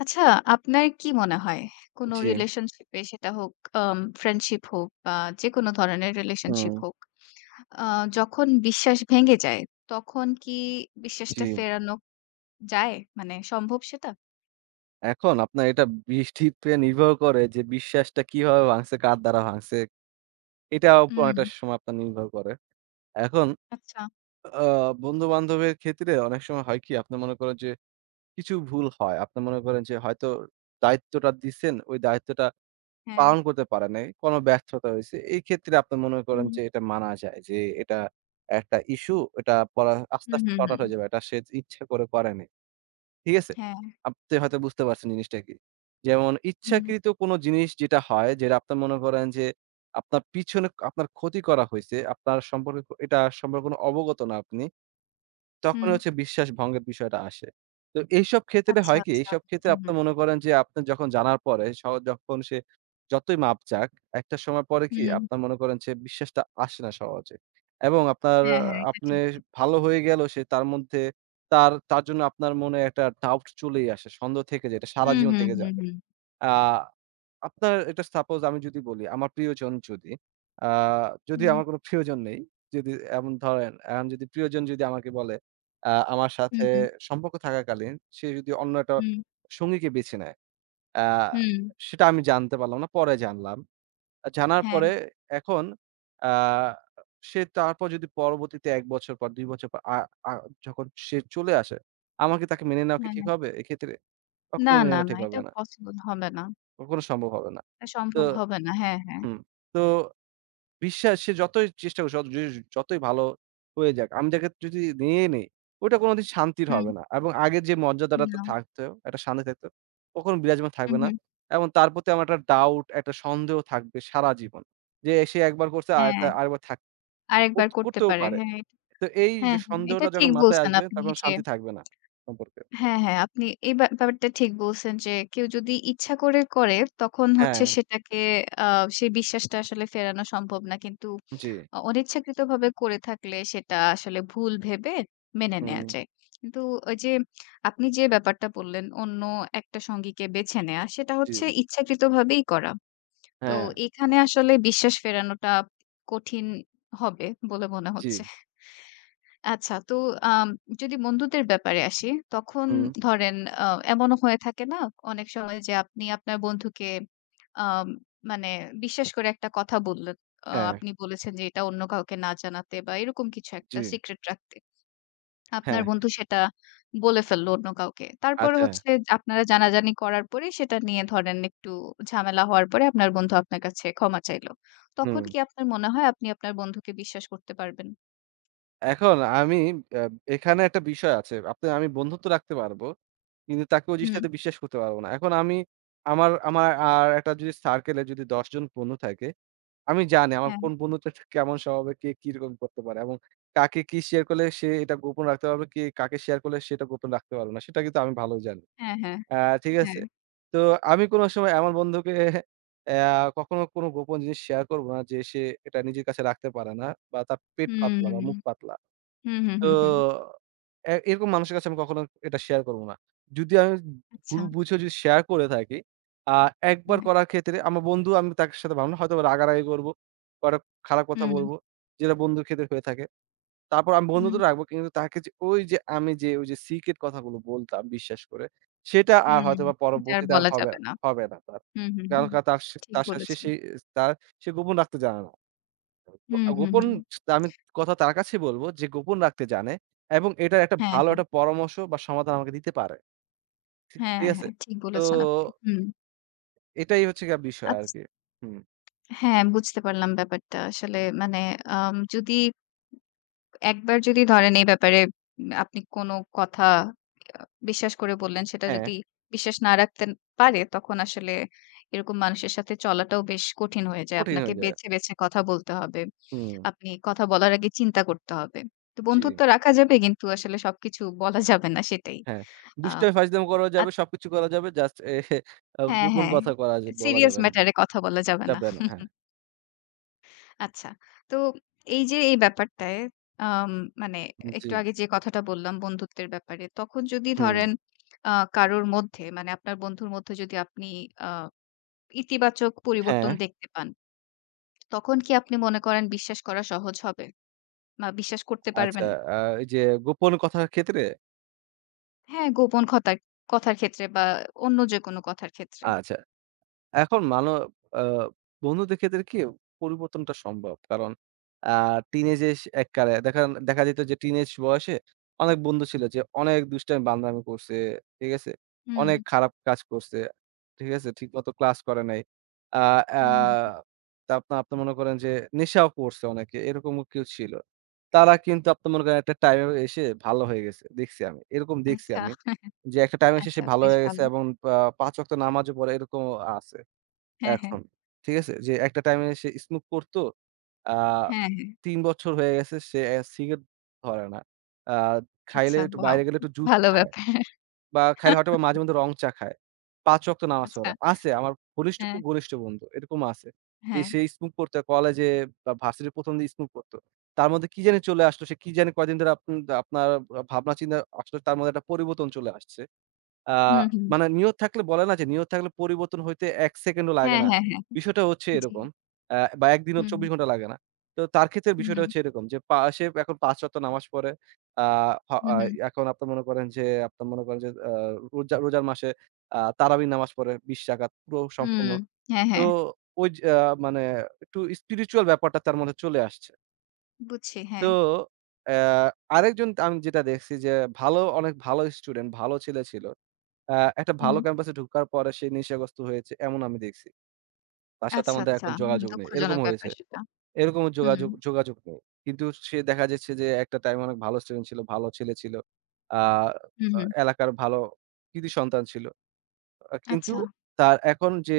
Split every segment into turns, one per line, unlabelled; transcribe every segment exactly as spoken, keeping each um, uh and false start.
আচ্ছা, আপনার কি মনে হয় কোনো
জি,
রিলেশনশিপে সেটা হোক আম ফ্রেন্ডশিপ হোক বা যেকোনো ধরনের
হুম,
রিলেশনশিপ হোক, আ যখন বিশ্বাস ভেঙে যায় তখন কি
জি।
বিশ্বাসটা ফেরানো যায়? মানে সম্ভব সেটা?
এখন আপনার এটা বৃষ্টিতে নির্ভর করে যে বিশ্বাসটা কিভাবে ভাঙছে, কার দ্বারা ভাঙছে, এটার উপর
হুম,
অনেকটা সময় আপনার নির্ভর করে। এখন
আচ্ছা।
আ বন্ধু-বান্ধবের ক্ষেত্রে অনেক সময় হয় কি আপনি মনে করেন যে কিছু ভুল হয়। আপনি মনে করেন যে হয়তো দায়িত্বটা দিছেন, ওই দায়িত্বটা
হ্যাঁ।
পালন করতে পারে নাই। কোনো ব্যর্থতা হইছে। এই ক্ষেত্রে আপনি মনে করেন
হুম,
যে এটা মানা যায় যে এটা একটা ইস্যু, এটা পরে আস্তে,
হুম,
আস্তে
হুম,
সর্ট আউট
হুম।
হয়ে যাবে। এটা সে ইচ্ছা করে করেনি। ঠিক আছে?
হ্যাঁ,
আপনি হয়তো বুঝতে পারছেন জিনিসটা কি। যেমন
হুম,
ইচ্ছাকৃত কোনো জিনিস যেটা হয়, যেটা আপনার মনে করেন যে আপনার পিছনে আপনার ক্ষতি করা হইছে, আপনার সম্পর্কে এটা সম্পর্কে কোনো অবগত না আপনি। তখন
হুম।
হচ্ছে বিশ্বাস ভঙ্গের বিষয়টা আসে। তো এইসব ক্ষেত্রে
আচ্ছা,
হয় কি?
আচ্ছা।
এইসব ক্ষেত্রে
হুম,
আপনি মনে করেন যে আপনার যখন জানার পরে স যখন সে যতই মাপ চাক, একটা সময় পরে
হুম,
কি
হুম।
আপনার মনে করেন যে বিশ্বাসটা আসে না সহজে। এবং আপনার
হ্যাঁ,
আহ,
হ্যাঁ, এটা
আপনি
ঠিক।
ভালো হয়ে গেলেও সে তার মধ্যে তার তার জন্য আপনার মনে একটা ডাউট চলেই আসে। সন্দেহ থেকে যায়। এটা সারা
হুম,
জীবন
হুম,
থেকে যায়।
হুম, হুম।
আ আপনার এটা সাপোজ আমি যদি বলি, আমার প্রিয়জন যদি, আ যদি
হুম,
আমার কোনো প্রিয়জন নেই, যদি এমন ধরেন, এখন যদি প্রিয়জন যদি আমাকে বলে, আ আমার
হুম,
সাথে
হুম,
সম্পর্ক থাকাকালীন সে যদি অন্য একটা
হুম,
সঙ্গীকে বেছে নেয়, আ
হুম।
সেটা আমি জানতে পারলাম না, পরে জানলাম। জানার
হ্যাঁ,
পরে এখন আ সে তারপর যদি পরবর্তীতে এক বছর পর, দুই বছর পর আ আ যখন সে চলে আসে, আমাকে তাকে মেনে নেওয়া কি
হ্যাঁ,
ঠিক
হ্যাঁ।
হবে এক্ষেত্রে?
না,
কখনোই মেনে
না,
নেওয়া
না।
ঠিক হবে
এটা
না।
পসিবল হবে না।
কখনো সম্ভব হবে না।
এটা
তো
সম্ভব হবে না। হ্যাঁ, হ্যাঁ।
হুম। তো বিশ্বাস সে যতই চেষ্টা করুক, যত যদি যতই ভালো হয়ে যাক, আমি তাকে যদি নিয়ে নেই, ওটা কোনোদিন শান্তির
হুম,
হবে না। এবং আগের যে মর্যাদাটা তো
না।
থাকতো, একটা শান্তি থাকতো, কখনো বিরাজমান
হু,
থাকবে না।
হু।
এবং তার প্রতি আমার একটা ডাউট, একটা সন্দেহ থাকবে সারা জীবন। যে সে একবার করছে
হ্যাঁ,
আরেকটা আরেকবার থাক কর
আরেকবার করতে
করতেও
পারে।
পারে।
হ্যাঁ, এট
তো এই যে
হ্যাঁ, হ্যাঁ। এটা
সন্দেহটা
ঠিক
যখন মাথায়
বলছেন
আসবে,
আপনি
তখন
যে
শান্তি থাকবে না সম্পর্কে।
হ্যাঁ, হ্যাঁ, আপনি এই ব্যা ব্যাপারটা ঠিক বলছেন যে কেউ যদি ইচ্ছা করে করে তখন হচ্ছে
হ্যাঁ,
সেটাকে আ সেই বিশ্বাসটা আসলে ফেরানো সম্ভব না। কিন্তু
জি,
অ অনিচ্ছাকৃতভাবে করে থাকলে সেটা আসলে ভুল ভেবে মেনে নেয়া
হুম,
যায়। কিন্তু ওই যে আপনি যে ব্যাপারটা বললেন অন্য একটা সঙ্গীকে বেছে নেয়া সেটা
জি,
হচ্ছে ইচ্ছাকৃতভাবেই করা। তো
হ্যাঁ,
এখানে আসলে বিশ্বাস ফেরানোটা কঠিন হবে বলে মনে
জি,
হচ্ছে। আচ্ছা তো আম যদি বন্ধুদের ব্যাপারে আসি, তখন
হুম,
ধরেন আ এমনও হয়ে থাকে না অনেক সময় যে আপনি আপনার বন্ধুকে আম মানে বিশ্বাস করে একটা কথা বললেন। আ
হ্যাঁ,
আপনি বলেছেন যে এটা অন্য কাউকে না জানাতে বা এরকম কিছু
জি,
একটা সিক্রেট রাখতে। আপনার
হ্যাঁ,
বন্ধু সেটা বলে ফেললো অন্য কাউকে। তারপরে
আচ্ছা,
হচ্ছে আপনারা জানাজানি করার পরে সেটা নিয়ে ধরেন একটু ঝামেলা হওয়ার পরে আপনার বন্ধু আপনার কাছে ক্ষমা চাইলো।
হুম।
তখন কি আপনার মনে হয় আপনি আপনার বন্ধুকে বিশ্বাস করতে পারবেন?
এখন আমি আ এখানে একটা বিষয় আছে। আপনি আমি বন্ধুত্ব রাখতে পারবো। কিন্তু তাকে ওই
হুম।
জিনিসটাতে বিশ্বাস করতে পারবো না। এখন আমি আমার আমার আর একটা যদি সার্কেল এ যদি দশ জন বন্ধু থাকে, আমি জানি আমার
হ্যাঁ,
কোন বন্ধুটা ঠিক কেমন স্বভাবে কে কিরকম করতে পারে এবং কাকে কি শেয়ার করলে সে এটা গোপন রাখতে পারবে, কে কাকে শেয়ার করলে সেটা গোপন রাখতে পারবে না। সেটা কিন্তু আমি ভালোই জানি।
হ্যাঁ, হ্যাঁ,
আ ঠিক আছে?
হ্যাঁ।
তো আমি কোন সময় এমন বন্ধুকে আ কখনো কোন গোপন জিনিস শেয়ার করব না যে সে এটা নিজের কাছে রাখতে পারে না বা তার পেট
হুম।
পাতলা বা মুখ পাতলা।
হুম, হুম, হুম, হুম।
তো এ এরকম মানুষের কাছে আমি কখনো এটা শেয়ার করব না। যদি আমি ভুল
আচ্ছা।
বুঝেও যদি শেয়ার করে থাকি, আ একবার
হ্যাঁ।
করার ক্ষেত্রে আমার বন্ধু আমি তার সাথে ভাবলাম হয়তো রাগারাগি করব, কয়েকটা খারাপ কথা
হুম,
বলব, যেটা বন্ধুর ক্ষেত্রে হয়ে থাকে। তারপর আমি বন্ধু তো
হুম,
রাখবো কিন্তু তাকে যে ওই যে আমি যে ওই যে সিক্রেট কথাগুলো বলতাম বিশ্বাস করে, সেটা আর
হুম।
হয়তোবা
এটা আর
পরবর্তীতে আর
বলা
হবে,
যাবে না।
হবে না তার।
হুম, হুম,
কারণ
হুম।
কা তার সে
ঠিক
তার সে সে
বলেছেন।
সেই তার সে গোপন রাখতে জানে না।
হুম,
আ
হুম,
গোপন
হুম।
আমি কথা তার কাছেই বলবো যে গোপন রাখতে জানে এবং এটার একটা
হ্যাঁ,
ভালো
হ্যাঁ।
একটা পরামর্শ বা সমাধান আমাকে দিতে পারে। ঠিক,
হ্যাঁ,
ঠিক আছে?
হ্যাঁ। ঠিক
তো
বলেছেন আপনি। হুম।
এটাই হচ্ছে গিয়ে বিষয়
আচ্ছা।
আরকি। হুম,
হ্যাঁ, বুঝতে পারলাম ব্যাপারটা। আসলে মানে আম যদি একবার যদি ধরেন এই ব্যাপারে উম আপনি কোনো কথা আ বিশ্বাস করে বললেন, সেটা
হ্যাঁ,
যদি বিশ্বাস না রাখতে পারে, তখন আসলে এরকম মানুষের সাথে চলাটাও বেশ কঠিন হয়ে যায়।
কঠিন
আপনাকে
হয়ে যায়।
বেছে, বেছে কথা বলতে হবে।
হুম,
আপনি কথা বলার আগে চিন্তা করতে হবে। তো
জি,
বন্ধুত্ব রাখা যাবে কিন্তু আসলে সবকিছু বলা যাবে না সেটাই।
হ্যাঁ।
আ
দুষ্টামি ফাইজলামো করা
আত
যাবে, সবকিছু করা যাবে। জাস্ট এ আ
হ্যাঁ,
গোপন
হ্যাঁ।
কথা করা যা বলা
সিরিয়াস
যাবে না।
ম্যাটার এ কথা বলা যাবে না।
যাবে না, হ্যাঁ।
আচ্ছা। তো এই যে এই ব্যাপারটায় আম মানে
জি,
একটু আগে যে কথাটা বললাম বন্ধুত্বের ব্যাপারে। তখন যদি
হুম,
ধরেন আ কারোর মধ্যে মানে আপনার বন্ধুর মধ্যে যদি আপনি আ ইতিবাচক
হ্যাঁ,
পরিবর্তন দেখতে পান, তখন কি আপনি মনে করেন বিশ্বাস করা সহজ হবে? বা বিশ্বাস করতে
আচ্ছা।
পারবেন?
আ এই যে গোপন কথার ক্ষেত্রে?
হ্যাঁ, গোপন খতার কথার ক্ষেত্রে বা অন্য যেকোনো কথার ক্ষেত্রে।
আচ্ছা। এখন মানো, আ বন্ধুদের ক্ষেত্রে কি পরিবর্তনটা সম্ভব। কারণ আ টিনেজ এস এককালে দেখা দেখা যেত যে টিনেজ বয়সে অনেক বন্ধু ছিল যে অনেক দুষ্টামি বান্দরামি করছে। ঠিক আছে?
হুম,
অনেক খারাপ কাজ করছে। ঠিক আছে? ঠিকমতো ক্লাস করে নাই। আ আ
হুম, হুম। হুম।
তা আপনা আপনি মনে করেন যে নেশাও করছে অনেকে। এরকমও কেউ ছিল। তারা কিন্তু আপনি মনে করেন একটা টাইমে এসে ভালো হয়ে গেছে। দেখছি আমি। এরকম দেখছি
আচ্ছা,
আমি। যে একটা টাইমে এসে সে
আচ্ছা
ভালো
বেশ
হয়ে গেছে
ভালো।
এবং আ পাঁচ ওয়াক্ত নামাজও পড়ে এরকমও আছে।
হ্যাঁ, হ্যাঁ।
এখন, ঠিক আছে? যে একটা টাইমে সে স্মোক করতো। আ
হ্যাঁ, হ্যাঁ।
তিন বছর হয়ে গেছে সে এ সিগারেট ধরে না। আ খাইলে
আচ্ছা
একটু
ওয়াও!
বাইরে গেলে একটু জুস
ভালো
খায়
ব্যাপার।
বা খাইলে হয়তোবা মাঝে মধ্যে রং চা খায়। পাঁচ ওয়াক্ত নামাজ
আচ্ছা।
পড়ে। আছে আমার ঘনিষ্ঠ,
হ্যাঁ,
খুব ঘনিষ্ঠ বন্ধু। এরকম আছে। যে
হ্যাঁ।
সে স্মোক করতো কলেজে বা ভার্সিটির ১ম দিন স্মোক করতো। তার মধ্যে কি জানি চলে আসলো। সে কি জানি কয়দিন ধরে আপন আপনার ভাবনা চিন্তা আসলে তার মধ্যে একটা পরিবর্তন চলে আসছে। আ
হুম, হুম।
মানে নিয়ত থাকলে বলে না যে, নিয়ত থাকলে পরিবর্তন হইতে এক সেকেন্ডও লাগে
হ্যাঁ,
না।
হ্যাঁ, হ্যাঁ।
বিষয়টা হচ্ছে
জি।
এরকম। আ বা এক দিনও
হুম,
চব্বিশ ঘন্টা লাগে না। তো তার ক্ষেত্রে বিষয়টা
হুম,
হচ্ছে এরকম যে, পা সে এখন পাঁচ ওয়াক্ত নামাজ পড়ে। আ হ
হুম,
আ
হুম,
এখন আপনার মনে করেন যে, আপনার মনে করেন যে, আ রোজা রোজার মাসে আ তারাবির নামাজ পড়ে বিশ রাকাত পুরো
হুম।
সম্পূর্ণ।
হ্যাঁ,
তো
হ্যাঁ।
ওই যে, আ মানে একটু স্পিরিচুয়াল ব্যাপারটা তার মধ্যে চলে আসছে।
বুঝছি, হ্যাঁ।
তো অ্যা আরেকজন আমি যেটা দেখছি যে, ভালো অনেক ভালো স্টুডেন্ট, ভালো ছেলে ছিল। আ একটা ভালো
হুম।
ক্যাম্পাসে ঢোকার পরে সে নেশাগ্রস্ত হয়েছে এমন আমি দেখছি। তার সাথে
আচ্ছা,
আমাদের
আচ্ছা।
এখন
হুম,
যোগাযোগ নেই। এরকম
দুঃখজনক ব্যাপার
হয়েছে।
সেটা।
এরকমও
হুম,
যোগাযোগ যোগাযোগ নেই। কিন্তু সে দেখা যাচ্ছে যে একটা টাইমে অনেক ভালো স্টুডেন্ট ছিল, ভালো ছেলে ছিল। আ
হুম,
আ
হুম।
এলাকার ভালো কৃতি সন্তান ছিল। আ কিন্তু
আচ্ছা।
তার এখন যে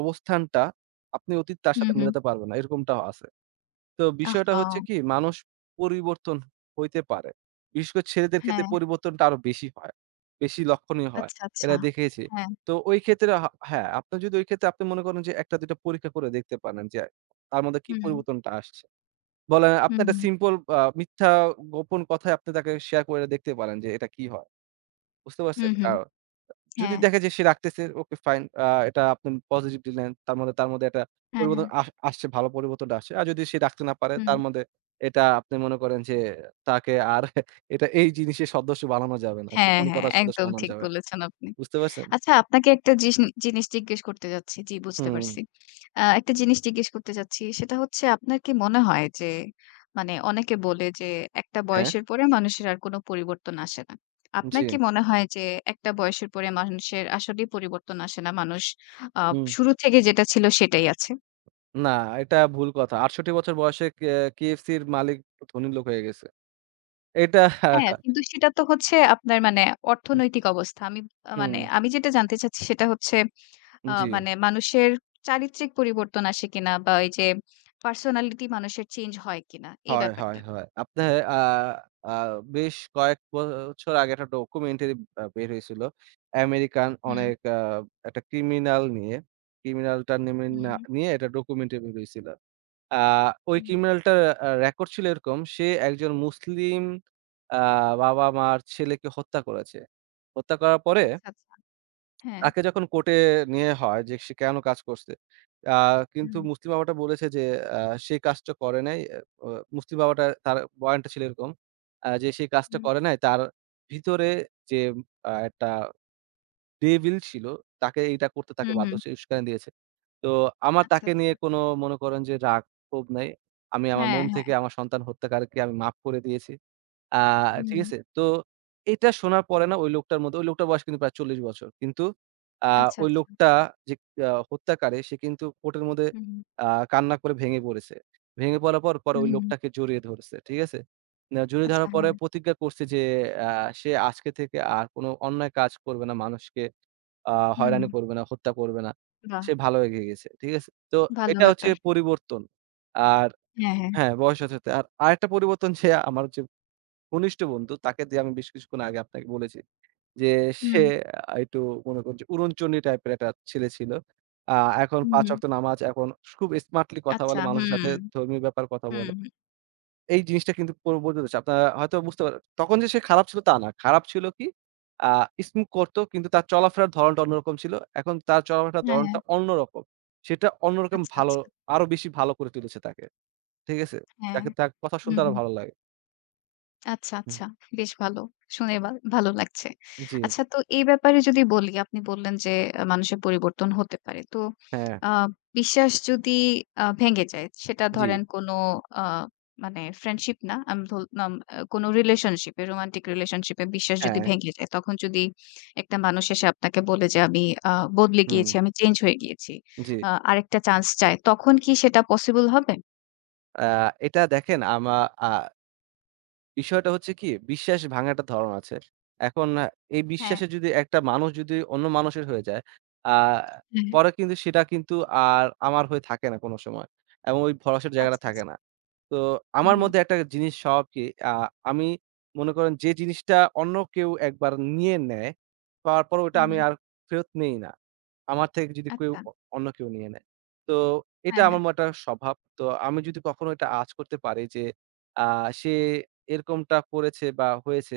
অবস্থানটা আপনি অতীত তার
হুম,
সাথে
হুম।
মেলাতে পারবেন না। এরকমটাও আছে। তো বিষয়টা
আহহা!
হচ্ছে কি মানুষ পরিবর্তন হইতে পারে। বিশেষ করে ছেলেদের ক্ষেত্রে
হ্যাঁ।
পরিবর্তনটা আরো বেশি হয়। বেশি লক্ষণীয় হয়।
আচ্ছা, আচ্ছা।
এটা দেখেছি।
হ্যাঁ।
তো ওই ক্ষেত্রে হা হ্যাঁ, আপনি যদি ওই ক্ষেত্রে আপনি মনে করেন যে এক টা দুই টা পরীক্ষা করে দেখতে পারেন যে তার মধ্যে কি
হুম,
পরিবর্তনটা আসছে। বলেন আপনি
হুম,
একটা
হুম,
সিম্পল আ মিথ্যা গোপন কথায় আপনি তাকে শেয়ার করে দেখতে পারেন যে এটা কি হয়। বুঝতে পারছেন?
হুম,
আ
হুম।
যদি
হ্যাঁ,
দেখে যে সে রাখতেছে ওকে ফাইন। আ এটা আপনি পজিটিভ দিলেন। তার মধ্যে তার মধ্যে একটা
হ্যাঁ,
পরিবর্তন
হ্যাঁ।
আস আসছে, ভালো পরিবর্তনটা আসছে। আর যদি সে রাখতে না পারে
হুম।
তার মধ্যে এটা আপনি মনে করেন যে তাকে আর এটা এই জিনিসের সদস্য বানানো যাবে না।
হ্যাঁ,
গোপন
হ্যাঁ।
কথার সদস্য
একদম
বানানো
ঠিক
যাবে না।
বলেছেন আপনি।
বুঝতে পারছেন?
আচ্ছা আপনাকে একটা জিস জিনিস জিজ্ঞেস করতে চাচ্ছি। জি, বুঝতে
হুম।
পারছি। আ একটা জিনিস জিজ্ঞেস করতে চাচ্ছি। সেটা হচ্ছে আপনার কি মনে হয় যে মানে অনেকে বলে যে একটা
হ্যাঁ,
বয়সের পরে মানুষের আর কোনো পরিবর্তন আসে না।
জি।
আপনার কি মনে হয় যে একটা বয়সের পরে মানুষের আসলেই পরিবর্তন আসে না? মানুষ আ
হুম।
শুরু থেকে যেটা ছিল সেটাই আছে।
না, এটা ভুল কথা। আটষট্টি বছর বয়সে কে KFC-র মালিক ধনী লোক হয়ে গেছে। এটা
হ্যাঁ, কিন্তু সেটা তো হচ্ছে আপনার মানে অর্থনৈতিক অবস্থা। আমি আ
হুম,
মানে আমি যেটা জানতে চাচ্ছি সেটা হচ্ছে আ
জি।
মানে মানুষের চারিত্রিক পরিবর্তন আসে কিনা বা এই যে পার্সোনালিটি মানুষের চেঞ্জ হয় কিনা এই
হয়, হয়,
ব্যাপারটা।
হয়। আপনার আ আ বেশ কয়েক বছর আগে একটা ডকুমেন্টারি আ বের হয়েছিল। আমেরিকান
হুম,
অনেক আ একটা ক্রিমিনাল নিয়ে। ক্রিমিনালটা নেমে
হুম,
না
হুম।
নিয়ে একটা ডকুমেন্টারি বের হইছিল। আ ওই
হুম।
ক্রিমিনালটার আ রেকর্ড ছিল এরকম। সে একজন মুসলিম আ বাবা-মার ছেলেকে হত্যা করেছে। হত্যা করার পরে
আচ্ছা, আচ্ছা। হ্যাঁ।
তাকে যখন কোর্টে নেয়া হয় যে সে কেন কাজ করছে? আ কিন্তু
হুম,
মুসলিম বাবাটা বলেছে যে আ সে কাজটা করে নাই। এ অ মুসলিম বাবাটা তার বয়ানটা ছিল এরকম। আ যে সে কাজটা
হুম,
করে নাই তার ভিতরে যে আ একটা ডেভিল ছিল তাকে এইটা করতে তাকে
হুম,
বাধ্য
হুম।
সে উস্কানি দিয়েছে। তো আমার
আচ্ছা,
তাকে নিয়ে
আচ্ছা।
কোনো মনে করেন যে রাগ ক্ষোভ নাই। আমি আমার
হ্যাঁ,
মন
হ্যাঁ।
থেকে আমার সন্তান হত্যাকারীকে আমি মাফ করে দিয়েছি। আ ঠিক
হুম।
আছে? তো এটা শোনার পরে না ওই লোকটার মধ্যে ওই লোকটার বয়স কিন্তু প্রায় চল্লিশ বছর। কিন্তু আ
আচ্ছা,
ওই
আচ্ছা।
লোকটা যে আ হত্যাকারী সে কিন্তু কোর্টের মধ্যে
হুম,
আ কান্না করে ভেঙে পড়েছে। ভেঙে পড়ার পর, পরে ওই
হুম, হুম।
লোকটাকে জড়িয়ে ধরছে। ঠিক আছে? না জড়িয়ে
আচ্ছা,
ধরার পরে
হ্যাঁ।
প্রতিজ্ঞা করছে যে আ সে আজকে থেকে আর কোনো অন্যায় কাজ করবে না, মানুষকে আ
হুম।
হয়রানি করবে না, হত্যা করবে না।
বাহ!
সে ভালো এগিয়ে গেছে। ঠিক আছে? তো
ভালো
এটা হচ্ছে
ব্যাপার।
পরিবর্তন। আর
হ্যাঁ, হ্যাঁ।
হ্যাঁ, বয়সের সাথে সাথে। আর আরেকটা পরিবর্তন যে আমার যে ঘনিষ্ঠ বন্ধু তাকে দিয়ে আমি বেশ কিছুক্ষণ আগে আপনাকে বলেছি। যে সে
হুম,
আ একটু মনে করুন যে উড়নচণ্ডী টাইপের একটা ছেলে ছিল। আ এখন
হুম,
পাঁচ
হুম।
ওয়াক্ত নামাজ এখন খুব স্মার্টলি কথা
আচ্ছা।
বলে, মানুষের
হুম,
সাথে ধর্মীয় ব্যাপারে কথা
হুম,
বলে।
হুম।
এই জিনিসটা কিন্তু পরিবর্তিত হচ্ছে। আপনারা হয়তো বুঝতে পারেন। তখন যে সে খারাপ ছিল তা না। খারাপ ছিল কি? আ স্মোক করত কিন্তু তার চলাফেরার ধরণটা অন্যরকম ছিল। এখন তার চলাফেরার
হ্যাঁ, হ্যাঁ।
ধরণটা অন্যরকম। সেটা অন্যরকম
আচ্ছা,
ভালো,
আচ্ছা।
আরো বেশি ভালো করে তুলেছে তাকে। ঠিক আছে?
হ্যাঁ।
তাকে তার কথা
হুম,
শুনতে আরো
হুম।
ভালো লাগে।
আচ্ছা,
হুম।
আচ্ছা। বেশ ভালো। শুনে ভা ভালো লাগছে।
জি,
আচ্ছা তো এই ব্যাপারে যদি বলি, আপনি বললেন যে আ মানুষের পরিবর্তন হতে পারে। তো
হ্যাঁ,
আ বিশ্বাস যদি আ ভেঙে যায়, সেটা
জি,
ধরেন কোনো আ মানে ফ্রেন্ডশিপ না, আমি ধল নাম আ কোনো রিলেশনশিপে, রোমান্টিক রিলেশনশিপে বিশ্বাস যদি
হ্যাঁ।
ভেঙে যায়, তখন যদি একটা মানুষ এসে আপনাকে বলে যে, "আমি আ বদলে
হুম,
গিয়েছি, আমি চেঞ্জ হয়ে গিয়েছি।
জি।
আ আরেকটা চান্স চাই।" তখন কি সেটা পসিবল হবে?
আ এটা দেখেন আমা আ বিষয়টা হচ্ছে কি বিশ্বাস ভাঙার একটা ধরন আছে। এখন আহ, এই
হ্যাঁ।
বিশ্বাসে যদি একটা মানুষ যদি অন্য মানুষের হয়ে যায়, আ
হ্যাঁ।
পরে কিন্তু সেটা কিন্তু আর আমার হয়ে থাকে না কোনো সময়। এবং ওই ভরসার জায়গাটা
আচ্ছা,
থাকে
আচ্ছা।
না। তো
হুম,
আমার
হুম।
মধ্যে একটা জিনিস স্বভাব কি আ আমি মনে করেন যে জিনিসটা অন্য কেউ একবার নিয়ে নেয়, পাওয়ার পর ওটা
হুম,
আমি
হুম।
আর ফেরত নেই না। আমার থেকে যদি কেউ
আচ্ছা।
অ অন্য কেউ নিয়ে নেয়। তো এটা
হ্যাঁ, হ্যাঁ।
আমার মো একটা স্বভাব। তো আমি যদি কখনো এটা আঁচ করতে পারি যে আ সে এরকমটা করেছে বা হয়েছে,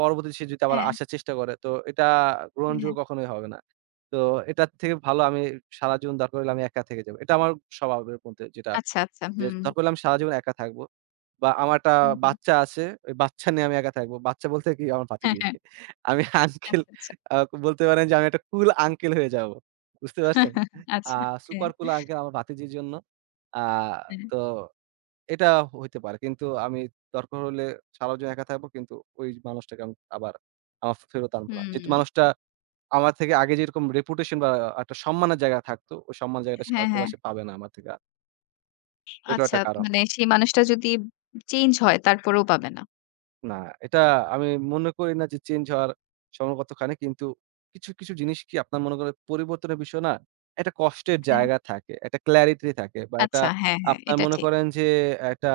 পরবর্তীতে সে যদি আবার
হ্যাঁ,
আসার চেষ্টা করে তো এটা
হ্যাঁ।
গ্রহণযোগ্য কখনোই হবে না। তো এটার থেকে ভালো আমি সারা জীবন দরকার হলে আমি একা থেকে যাবো। এটা আমার স্বভাবের মধ্যে যেটা
আচ্ছা, আচ্ছা।
যে
হুম।
তখন বললাম সারাজীবন একা থাকবো। বা আমার একটা
হুম, হুম।
বাচ্চা আছে। ওই বাচ্চা নিয়ে আমি একা থাকবো। বাচ্চা বলতে কি আমার
হ্যাঁ,
ভাতিজি।
হ্যাঁ।
আমি আঙ্কেল
আচ্ছা, আচ্ছা।
আ বলতে পারেন যে আমি একটা কুল আঙ্কেল হয়ে যাবো। বুঝতে পারছেন? আ
আচ্ছা। হ্যাঁ,
সুপার কুল আঙ্কেল আমার ভাতিজির জন্য। আ
হ্যাঁ।
তো এটা হইতে পারে। কিন্তু আমি দরকার হলে সারাজীবন একা থাকবো কিন্তু ওই মানুষটাকে আমি আবার আমার ফেরত আনবো না। যেহেতু
হুম।
মানুষটা আমার থেকে আগে যেরকম রেপুটেশন বা একটা সম্মানের জায়গা থাকতো, ওই সম্মানের জায়গাটা সে
হ্যাঁ,
হয়তোবা
হ্যাঁ।
সে পাবে না আমার থেকে আর। এটাও
আচ্ছা
একটা কারণ।
মানে সেই মানুষটা যদি চেঞ্জ হয় তারপরেও পাবে না।
না, এটা আমি মনে করি না যে চেঞ্জ হওয়ার সময় কতখানি। কিন্তু কিছু, কিছু জিনিস কি আপনার মনে করেন পরিবর্তনের বিষয় না, একটা কষ্টের
হ্যাঁ।
জায়গা থাকে, একটা ক্ল্যারিটি থাকে বা একটা
আচ্ছা। হ্যাঁ, হ্যাঁ।
আপনার
এটা
মনে
ঠিক।
করেন যে একটা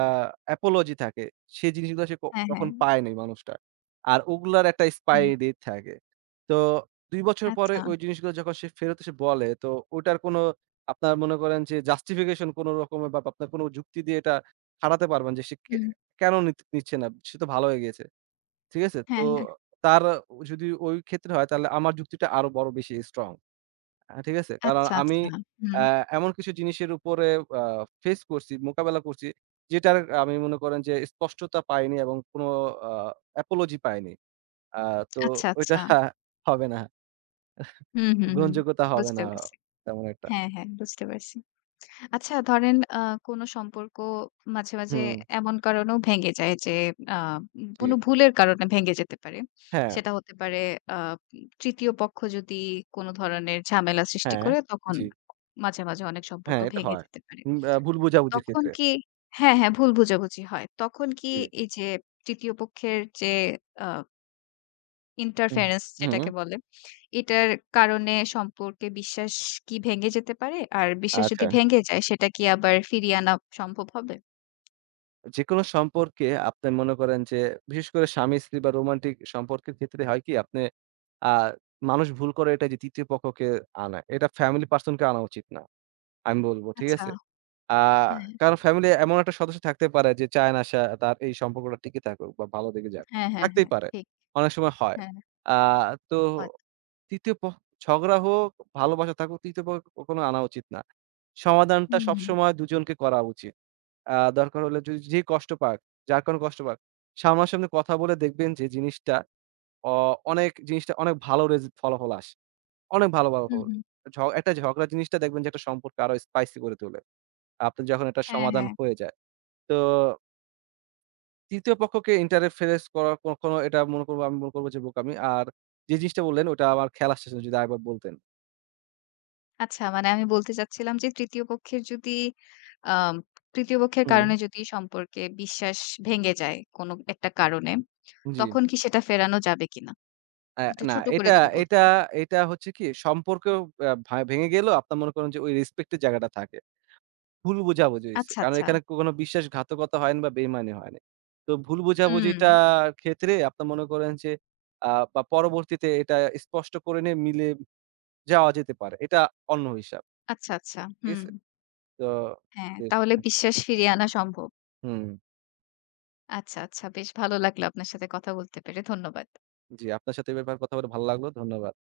apology থাকে। সেই জিনিসগুলো সে ক
হ্যাঁ,
তখন
হ্যাঁ।
পায় নাই মানুষটা। আর ওগুলার একটা expiry
হুম।
date থাকে। তো দুই বছর পরে
আচ্ছা।
ওই জিনিসগুলো যখন সে ফেরত এসে বলে, তো ওটার কোনো আপনার মনে করেন যে জাস্টিফিকেশন কোন রকমের বা আপনার কোন যুক্তি দিয়ে এটা খাটাতে পারবেন যে সে কে
হুম।
কেন নিত নিচ্ছে না? সে তো ভালো হয়ে গিয়েছে। ঠিক আছে? তো
হ্যাঁ, হ্যাঁ।
তার যদি ওই ক্ষেত্রে হয় তাহলে আমার যুক্তিটা আরো বড় বেশি স্ট্রং। আ ঠিক আছে? কারণ
আচ্ছা,
আমি
আচ্ছা।
আ
হুম।
এমন কিছু জিনিসের উপরে আ ফেস করছি, মোকাবেলা করছি যেটার আমি মনে করেন যে স্পষ্টতা পাইনি এবং কোনো আ apology পাইনি। আ তো
আচ্ছা,
ওইটা
আচ্ছা।
হবে না।
হুম, হুম, হুম।
গ্রহণযোগ্যতা হবে
বুঝতে
না
পারছি।
তেমন একটা।
হ্যাঁ, হ্যাঁ। বুঝতে পারছি। আচ্ছা ধরেন আ কোনো সম্পর্ক মাঝে, মাঝে
হুম,
এমন কারণেও ভেঙে যায় যে আ
জি।
কোনো ভুলের কারণে ভেঙে যেতে পারে।
হ্যাঁ,
সেটা হতে পারে আ তৃতীয় পক্ষ যদি কোনো ধরনের ঝামেলা সৃষ্টি
হ্যাঁ,
করে তখন
জি।
মাঝে, মাঝে অনেক সম্পর্ক
হ্যাঁ, এটা
ভেঙে
হয়।
যেতে পারে।
উম আ ভুল বোঝাবুঝির
তখন
ক্ষেত্রে।
কি হ্যাঁ, হ্যাঁ ভুল বোঝাবুঝি হয়। তখন কি
জি।
এই যে তৃতীয় পক্ষের যে আ
হুম,
ইন্টারফেরেন্স
হুম,
যেটাকে বলে। এটার কারণে সম্পর্কে বিশ্বাস কি ভেঙে যেতে পারে? আর বিশ্বাস
আচ্ছা।
যদি ভেঙে যায় সেটা কি আবার ফিরিয়ে আনা সম্ভব হবে?
যেকোনো সম্পর্কে আপনি মনে করেন যে বিশেষ করে স্বামী-স্ত্রী বা রোমান্টিক সম্পর্কের ক্ষেত্রে হয় কি আপনি আ মানুষ ভুল করে এটা যে ৩য় পক্ষকে আনা। এটা ফ্যামিলি পারসন কে আনা উচিত না। আমি বলব, ঠিক
আচ্ছা।
আছে? আ
হ্যাঁ, হ্যাঁ,
কারণ ফ্যামিলি এমন একটা সদস্য থাকতে পারে যে চায় না সে তার এই সম্পর্কটা টিকে থাকুক বা ভালো দিকে যাক।
হ্যাঁ, হ্যাঁ,
থাকতেই
হ্যাঁ,
পারে।
ঠিক।
অনেক সময় হয়।
হ্যাঁ,
আ তো
হয়।
৩য় পক্ষ ঝগড়া হোক, ভালোবাসা থাকুক ৩য় পক্ষ কখনো আনা উচিত না। সমাধানটা
হুম, হুম।
সবসময় দুজনকে করা উচিত। আ দরকার হলে যদি যে কষ্ট পাক, যার কারণে কষ্ট পাক, সামনাসামনি কথা বলে দেখবেন যে জিনিসটা অ অনেক জিনিসটা অনেক ভালো রেজ ফলাফল আসে। অনেক ভালো
হুম,
ফলাফল।
হুম।
ঝ একটা ঝগড়া জিনিসটা দেখবেন যে একটা সম্পর্ক আরো স্পাইসি করে তোলে। আপনার যখন একটা
হ্যাঁ,
সমাধান
হ্যাঁ।
হয়ে যায়। তো ৩য় পক্ষকে ইন্টারফেরেন্স করা কখনো এটা মনে করব আমি মনে করব যে বোকামি। আর যে জিনিসটা বললেন ওটা আমার খেয়াল আসতেছে না যদি আরেকবার বলতেন।
আচ্ছা মানে আমি বলতে চাচ্ছিলাম যে তৃতীয় পক্ষের যদি আম তৃতীয় পক্ষের
হুম।
কারণে যদি সম্পর্কে বিশ্বাস ভেঙে যায় কোনো একটা কারণে,
জি।
তখন কি সেটা ফেরানো যাবে কিনা?
অ্যা
একটু
না
ছোট করে
এটা
যদি
এটা
বলতেন।
এটা হচ্ছে কি সম্পর্ক আ ভা ভেঙে গেলেও আপনার মনে করেন যে ওই রেসপেক্ট এর জায়গাটা থাকে। ভুল বোঝাবুঝি হইছে।
আচ্ছা,
কারণ
আচ্ছা।
এখানে কোনো বিশ্বাসঘাতকতা হয়নি বা বেইমানি হয়নি। তো ভুল
হুম।
বোঝাবুঝিটার ক্ষেত্রে আপনার মনে করেন যে আ বা পরবর্তীতে এটা স্পষ্ট করে নিয়ে মিলে যাওয়া যেতে পারে। এটা অন্য হিসাব।
আচ্ছা, আচ্ছা।
ঠিক
হুম।
আছে? তো
হ্যাঁ,
বেশ
তাহলে বিশ্বাস ফিরিয়ে আনা সম্ভব।
হুম,
আচ্ছা, আচ্ছা। বেশ ভালো লাগলো আপনার সাথে কথা বলতে পেরে। ধন্যবাদ।
জি আপনার সাথে এ ব্যাপারে কথা বলে ভালো লাগলো। ধন্যবাদ।